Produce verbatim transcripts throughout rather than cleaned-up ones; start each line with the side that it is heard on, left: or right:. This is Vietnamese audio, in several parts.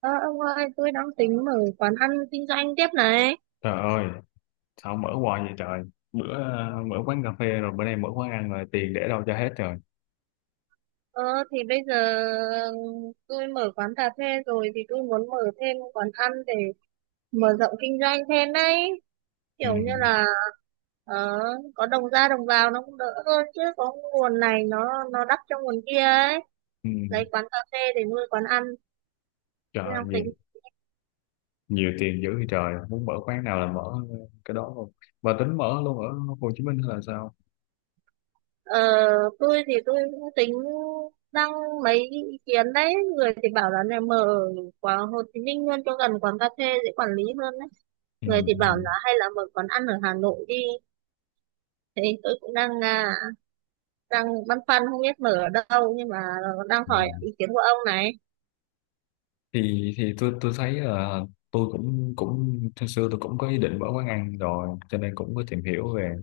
right: Ờ, ông ơi, tôi đang tính mở quán ăn kinh doanh tiếp này.
left: Trời ơi, sao mở hoài vậy trời? Bữa ờ, mở quán cà phê rồi bữa nay mở quán ăn rồi tiền để đâu cho hết rồi.
right: Ờ, thì bây giờ tôi mở quán cà phê rồi thì tôi muốn mở thêm quán ăn để mở rộng kinh doanh thêm đấy.
left: Ừ,
right: Kiểu như là ờ, có đồng ra đồng vào nó cũng đỡ hơn, chứ có nguồn này nó nó đắp cho nguồn kia ấy.
left: ừ,
right: Lấy quán cà phê để nuôi quán ăn.
left: trời
right: Tôi
left: ơi,
right: đang
left: nhiều,
right: tính.
left: nhiều tiền dữ vậy trời, muốn mở quán nào là mở cái đó luôn. Và tính mở luôn ở Hồ Chí Minh hay là sao?
right: Ờ, tôi thì tôi cũng tính đăng mấy ý kiến đấy, người thì bảo là này mở quán Hồ Chí Minh luôn cho gần quán cà phê dễ quản lý hơn đấy,
left: Ừ,
right: người thì
left: ừ,
right: bảo là hay là mở quán ăn ở Hà Nội đi. Thế tôi cũng đang à, đang băn khoăn không biết mở ở đâu, nhưng mà đang
left: ừ.
right: hỏi ý kiến của ông này.
left: Thì thì tôi tôi thấy là tôi cũng cũng hồi xưa tôi cũng có ý định mở quán ăn rồi, cho nên cũng có tìm hiểu về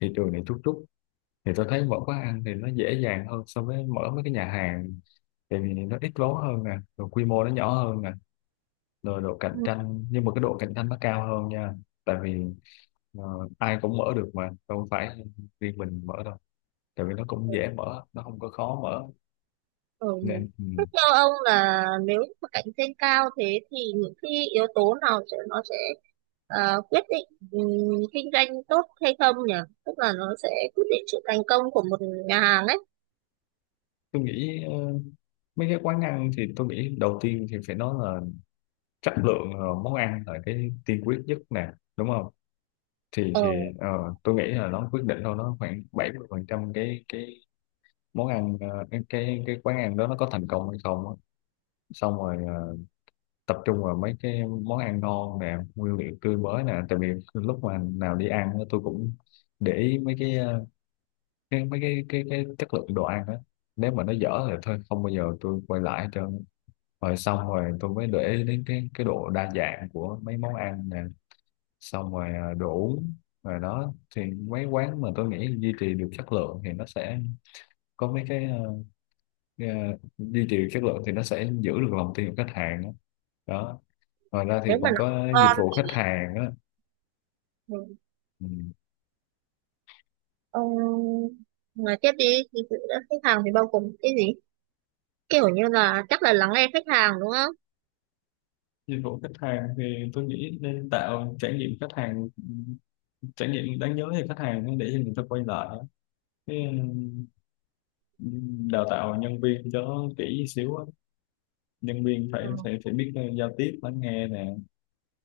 left: thị trường này chút chút. Thì tôi thấy mở quán ăn thì nó dễ dàng hơn so với mở mấy cái nhà hàng, tại vì nó ít vốn hơn nè, rồi quy mô nó nhỏ hơn nè, rồi độ cạnh tranh, nhưng mà cái độ cạnh tranh nó cao hơn nha, tại vì ờ, ai cũng mở được mà không phải riêng mình mở đâu, tại vì nó cũng dễ mở, nó không có khó mở
right: Ừ.
left: nên ừ.
right: Thế theo ông, là nếu mà cạnh tranh cao thế thì những cái yếu tố nào sẽ nó sẽ ờ, quyết định, ừm, kinh doanh tốt hay không nhỉ? Tức là nó sẽ quyết định sự thành công của một nhà hàng ấy.
left: Tôi nghĩ ờ, mấy cái quán ăn thì tôi nghĩ đầu tiên thì phải nói là chất lượng ờ, món ăn là cái tiên quyết nhất nè, đúng không? thì
right: Ờ,
left: thì ờ, tôi nghĩ là nó quyết định thôi, nó khoảng bảy mươi phần trăm cái cái món ăn, ờ, cái cái cái quán ăn đó nó có thành công hay không á. Xong rồi ờ, tập trung vào mấy cái món ăn ngon nè, nguyên liệu tươi mới nè, tại vì lúc mà nào đi ăn á, tôi cũng để ý mấy cái ờ, cái mấy cái cái cái chất lượng đồ ăn đó, nếu mà nó dở thì thôi không bao giờ tôi quay lại hết trơn. Rồi xong rồi tôi mới để ý đến cái cái độ đa dạng của mấy món ăn nè, xong rồi ờ, đồ uống. Rồi đó, thì mấy quán mà tôi nghĩ duy trì được chất lượng thì nó sẽ có mấy cái ờ, cái, ờ, duy trì được chất lượng thì nó sẽ giữ được lòng tin của khách hàng đó. Đó, ngoài ra thì
right: nếu mà
left: còn
right: nó không
left: có dịch
right: ngon
left: vụ khách
right: thì,
left: hàng á.
right: ừ,
left: Ừ.
right: ông nói tiếp đi. Thì sự đã khách hàng thì bao gồm cái gì? Kiểu như là chắc là lắng nghe khách hàng đúng không?
left: Dịch vụ khách hàng thì tôi nghĩ nên tạo trải nghiệm khách hàng, trải nghiệm đáng nhớ thì khách hàng để cho người ta quay lại cái ừm, đào tạo nhân viên cho kỹ xíu á. Nhân viên phải
right: Ừ.
left: phải phải biết ờ, giao tiếp, lắng nghe nè,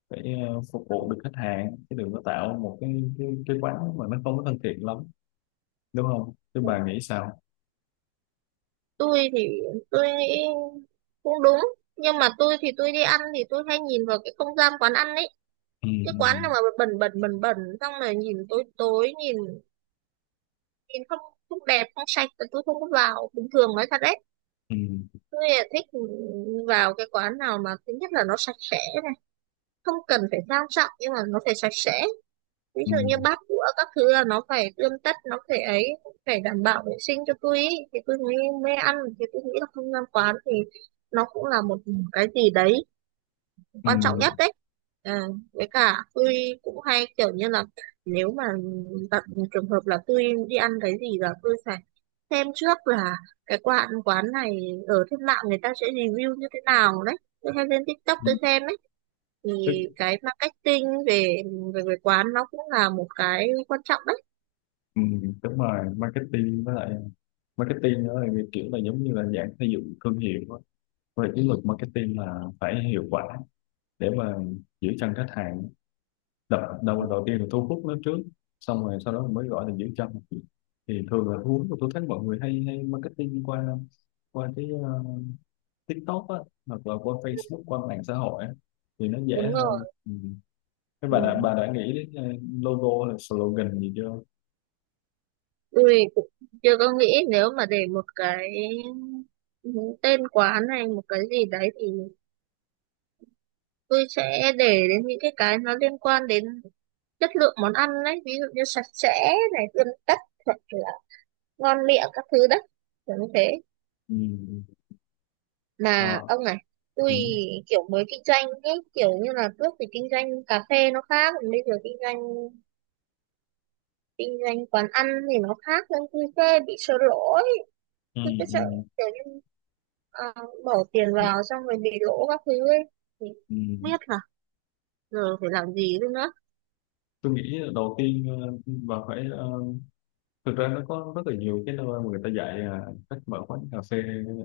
left: phải ờ, phục vụ được khách hàng, chứ đừng có tạo một cái cái, cái quán mà nó không có thân thiện lắm, đúng không? Chứ bà nghĩ sao?
right: Tôi thì tôi nghĩ cũng đúng, nhưng mà tôi thì tôi đi ăn thì tôi hay nhìn vào cái không gian quán ăn ấy.
left: Ừ,
right: Cái quán nào mà bẩn bẩn bẩn bẩn xong rồi nhìn tối tối, nhìn nhìn không, không đẹp, không sạch là tôi không có vào, bình thường nói thật đấy.
left: ừ,
right: Tôi là thích vào cái quán nào mà thứ nhất là nó sạch sẽ này, không cần phải sang trọng nhưng mà nó phải sạch sẽ, ví
left: ừ,
right: dụ như bát đũa các thứ là nó phải tươm tất, nó phải ấy, phải đảm bảo vệ sinh cho tôi ý, thì tôi mới mới ăn. Thì tôi nghĩ là không gian quán thì nó cũng là một cái gì đấy
left: ừ,
right: quan trọng nhất đấy. À, với cả tôi cũng hay kiểu như là nếu mà gặp trường hợp là tôi đi ăn cái gì là tôi phải xem trước là cái quán quán này ở trên mạng người ta sẽ review như thế nào đấy, tôi hay lên TikTok
left: ừ.
right: tôi xem đấy.
left: tức
right: Thì cái marketing về về về quán nó cũng là một cái quan trọng đấy.
left: ừm, đúng rồi, marketing với lại marketing đó thì kiểu là giống như là dạng xây dựng thương hiệu đó. Về chiến lược marketing là phải hiệu quả để mà giữ chân khách hàng. Đập đầu đầu tiên là thu hút nó trước, xong rồi sau đó mới gọi là giữ chân. Thì thường là thu hút tôi thấy mọi người hay hay marketing qua qua cái ờ, TikTok á, hoặc là qua Facebook, qua mạng xã hội á, thì nó dễ
right: Đúng
left: hơn
right: rồi.
left: ừ. Thế
right: Ừ.
left: bà đã bà đã nghĩ đến ờ, logo là slogan gì chưa?
right: Tôi cũng chưa có nghĩ, nếu mà để một cái tên quán này một cái gì đấy thì tôi sẽ để đến những cái cái nó liên quan đến chất lượng món ăn đấy, ví dụ như sạch sẽ này, tươm tất hoặc là ngon miệng các thứ đấy, kiểu như thế.
left: Ừ. Ừ.
right: Mà
left: Ờ.
right: ông này,
left: Ừ.
right: tôi kiểu mới kinh doanh ấy, kiểu như là trước thì kinh doanh cà phê nó khác, còn bây giờ kinh doanh kinh doanh quán ăn thì nó khác, nên tôi sẽ bị sợ lỗ ấy.
left: Ừ.
right: Tôi cứ sợ
left: Ừ.
right: kiểu như ờ, bỏ tiền vào xong rồi bị lỗ các thứ ấy, thì
left: Ừ. Ừ.
right: không biết là giờ phải làm gì nữa.
left: Tôi nghĩ đầu tiên ờ, bà phải ờ, thực ra nó có rất là nhiều cái nơi mà người ta dạy ờ, cách mở quán cà phê,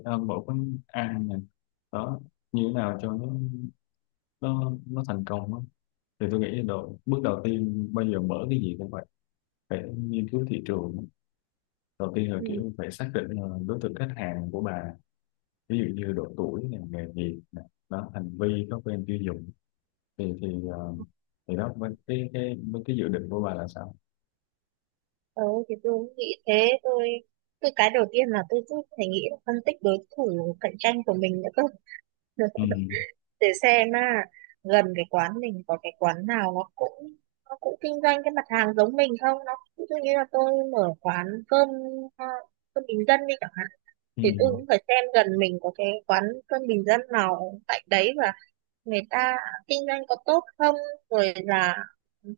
left: à, mở quán ăn này đó, như thế nào cho nó nó nó thành công á. Thì tôi nghĩ đầu bước đầu tiên bây giờ mở cái gì cũng phải, phải nghiên cứu thị trường. Đầu tiên là
right: Ừ.
left: kiểu phải xác định là đối tượng khách hàng của bà, ví dụ như độ tuổi này, nghề nghiệp này đó, hành vi, thói quen tiêu dùng. Thì thì ờ, thì đó với cái cái với cái dự định của bà là sao?
right: Ừ, thì tôi cũng nghĩ thế. Tôi tôi cái đầu tiên là tôi cứ phải nghĩ là phân tích đối thủ cạnh tranh của mình nữa cơ.
left: Ừ.
right: Để xem, à, gần cái quán mình có cái quán nào nó cũng nó cũng kinh doanh cái mặt hàng giống mình không, nó ví dụ như là tôi mở quán cơm, à, cơm bình dân đi chẳng hạn,
left: Ừ.
right: thì tôi cũng phải xem gần mình có cái quán cơm bình dân nào tại đấy, và người ta kinh doanh có tốt không, rồi là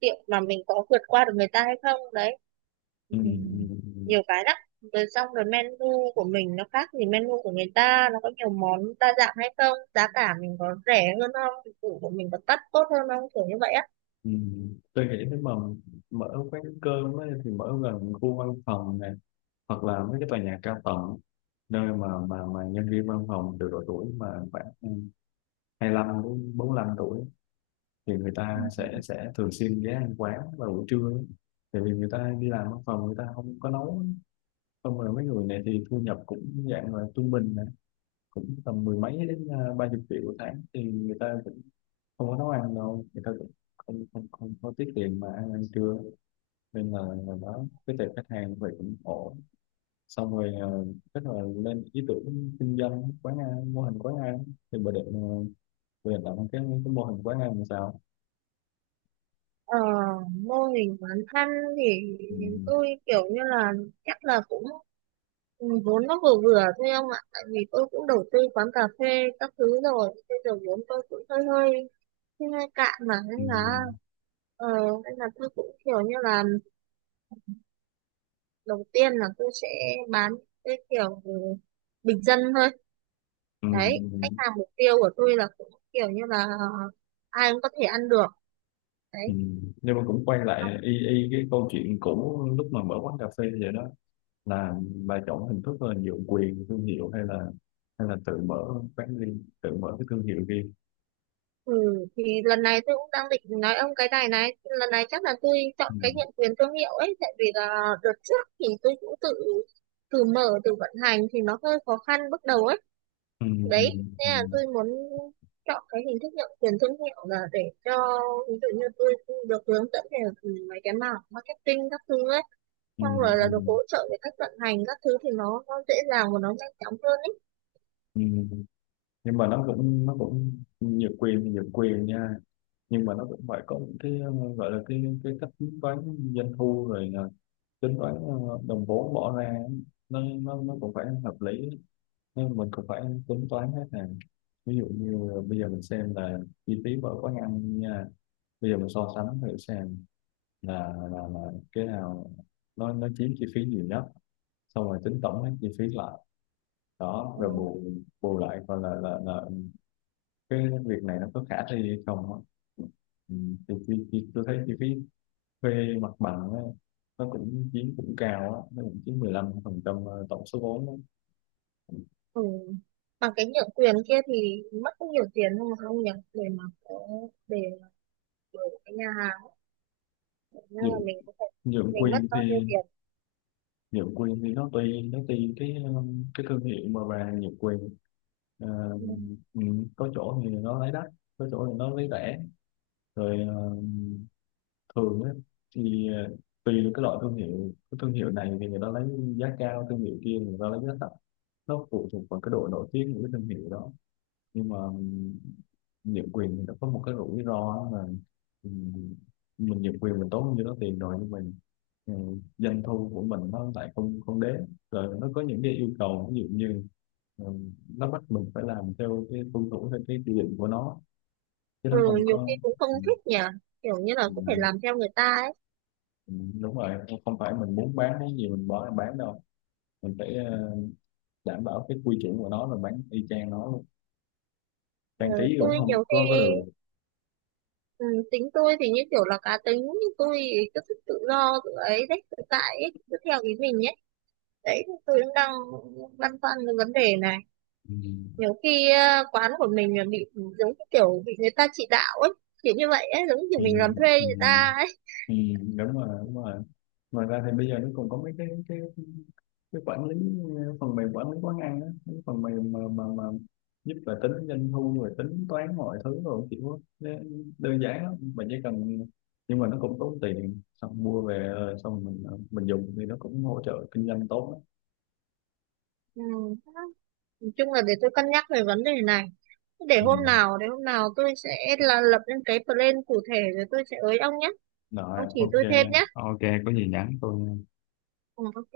right: liệu là mình có vượt qua được người ta hay không đấy.
left: Ừ,
right: Ừ.
left: ừ, ừ,
right: Nhiều cái lắm. Rồi xong rồi menu của mình nó khác thì menu của người ta nó có nhiều món đa dạng hay không, giá cả mình có rẻ hơn không, dịch vụ của mình có đắt tốt hơn không, kiểu như vậy á.
left: ừ. Tôi nghĩ nếu mà mở quán cơm ấy, thì mở gần khu văn phòng này, hoặc là mấy cái tòa nhà cao tầng, nơi mà mà mà nhân viên văn phòng từ độ tuổi mà khoảng hai lăm đến bốn lăm tuổi, thì người
right: Ừ.
left: ta sẽ sẽ thường xuyên ghé ăn quán vào buổi trưa ấy. Tại vì người ta đi làm văn phòng người ta không có nấu, xong rồi mấy người này thì thu nhập cũng dạng là trung bình này, cũng tầm mười mấy đến à, ba chục triệu một tháng, thì người ta không có nấu ăn đâu, người ta cũng không không không có tiết kiệm mà ăn ăn trưa, nên là là đó cái tệp khách hàng vậy cũng ổn. Xong rồi ờ, chắc là lên ý tưởng kinh doanh quán ăn, mô hình quán ăn. Thì bà định ờ, bà định làm cái cái mô hình quán ăn làm sao?
right: Ờ, mô hình quán ăn thì
left: Ừ,
right: tôi kiểu như là chắc là cũng, ừ, vốn nó vừa vừa thôi ông ạ, tại vì tôi cũng đầu tư quán cà phê các thứ rồi, bây giờ vốn tôi cũng hơi hơi hơi hơi cạn mà,
left: ừ,
right: nên là ờ, nên là tôi cũng kiểu như là đầu tiên là tôi sẽ bán cái kiểu bình dân thôi
left: ừ,
right: đấy. Khách
left: ừ,
right: hàng mục tiêu của tôi là cũng kiểu như là ai cũng có thể ăn được
left: ừ.
right: đấy.
left: Nhưng mà cũng quay lại y y cái câu chuyện cũ lúc mà mở quán cà phê vậy đó, là bà chọn hình thức là nhượng quyền thương hiệu, hay là hay là tự mở quán riêng, tự mở cái thương hiệu riêng?
right: Ừ, thì lần này tôi cũng đang định nói ông cái này này, lần này chắc là tôi
left: Ừ.
right: chọn cái nhận quyền thương hiệu ấy, tại vì là đợt trước thì tôi cũng tự tự mở tự vận hành thì nó hơi khó khăn bước đầu ấy.
left: Ừ, ừ,
right: Đấy
left: ừ,
right: nên là tôi muốn chọn cái hình thức nhận quyền thương hiệu là để cho, ví dụ như tôi được hướng dẫn về, ừ, mấy cái mảng marketing các thứ ấy,
left: ừ,
right: xong rồi
left: ừ,
right: là được hỗ trợ về cách vận hành các thứ, thì nó nó dễ dàng và nó nhanh chóng hơn ấy.
left: ừ. Nhưng mà nó cũng nó cũng nhiều quyền thì nhiều quyền nha, nhưng mà nó cũng phải có những cái ờ, gọi là cái cái cách tính toán doanh thu, rồi là tính toán ờ, đồng vốn bỏ ra ấy. Nó nó nó cũng phải hợp lý, nên mình cũng phải tính toán hết nè. Ví dụ như bây giờ mình xem là chi phí mỗi quán ăn nha, bây giờ mình so sánh thử xem là là, là cái nào nó nó chiếm chi phí nhiều nhất, xong rồi tính tổng hết chi phí lại đó,
right: Ừ.
left: rồi bù bù lại coi là là là cái việc này nó có khả thi hay không á. Ừ. thì, thì, thì tôi thấy chi phí thuê mặt bằng á, nó cũng chiếm cũng cao á, nó cũng chiếm mười lăm phần trăm ờ, tổng số vốn á.
right: Ừ. Bằng cái nhượng quyền kia thì mất cũng nhiều tiền không không nhỉ, để mà có để mở cái nhà hàng, nên là
left: Nhượng
right: mình có thể
left: nhượng
right: mình mất
left: quyền
right: bao nhiêu
left: thì,
right: tiền?
left: nhượng quyền thì nó tùy, nó tùy cái um, cái thương hiệu mà bà nhượng quyền. Ờ,
right: Ừ.
left: ừ. Có chỗ thì nó lấy đắt, có chỗ thì nó lấy rẻ, rồi ờ, thường á, thì ờ, tùy vào cái loại thương hiệu. Cái thương hiệu này thì người ta lấy giá cao, thương hiệu kia người ta lấy giá thấp, nó phụ thuộc vào cái độ nổi tiếng của cái thương hiệu đó. Nhưng mà ừm, nhượng quyền thì nó có một cái rủi ro là ừm, mình nhượng quyền mình tốn như đó tiền rồi, nhưng mình, ừ, doanh thu của mình nó lại không không đến. Rồi nó có những cái yêu cầu, ví dụ như ừ, nó bắt mình phải làm theo cái tuân thủ theo cái quy định của nó, chứ
right: Ừ,
left: nó không
right: nhiều khi
left: có
right: cũng không
left: ừ,
right: thích nhỉ, kiểu như là
left: ừ.
right: cũng phải làm theo người ta ấy.
left: Ừm, đúng rồi, không không phải mình muốn bán cái gì mình bỏ ra bán đâu, mình phải ờ, đảm bảo cái quy chuẩn của nó, rồi bán y chang nó luôn,
right: Ừ,
left: trang trí cũng
right: tôi
left: không
right: nhiều khi,
left: có có được.
right: ừ, tính tôi thì như kiểu là cá tính, nhưng tôi thì cứ thích tự do tự ấy đấy, tự tại ấy, cứ theo ý mình ấy. Đấy tôi cũng đang băn khoăn cái vấn đề này,
left: Ừ,
right: nhiều khi ờ, quán của mình là bị, ừ, giống như kiểu bị người ta chỉ đạo ấy, kiểu như vậy ấy, giống như kiểu
left: ừ,
right: mình làm thuê
left: ừ,
right: người ta ấy.
left: ừ, đúng rồi, đúng rồi. Ngoài ra thì bây giờ nó còn có mấy cái cái cái quản lý, ờ, phần mềm quản lý quán ăn á, cái phần mềm mà mà mà giúp là tính doanh thu, rồi tính toán mọi thứ, rồi kiểu đơn giản lắm mình chỉ cần. Nhưng mà nó cũng tốn tiền, xong mua về ờ, xong mình ờ, mình dùng thì nó cũng hỗ trợ kinh doanh tốt.
right: Ừ. Nói chung là để tôi cân nhắc về vấn đề này, để
left: Ừ.
right: hôm nào để hôm nào tôi sẽ là lập lên cái plan cụ thể rồi tôi sẽ ới ông nhé.
left: Rồi,
right: Ông chỉ
left: ok.
right: tôi thêm nhé.
left: Ok, có gì nhắn tôi nha.
right: Ừ, ok.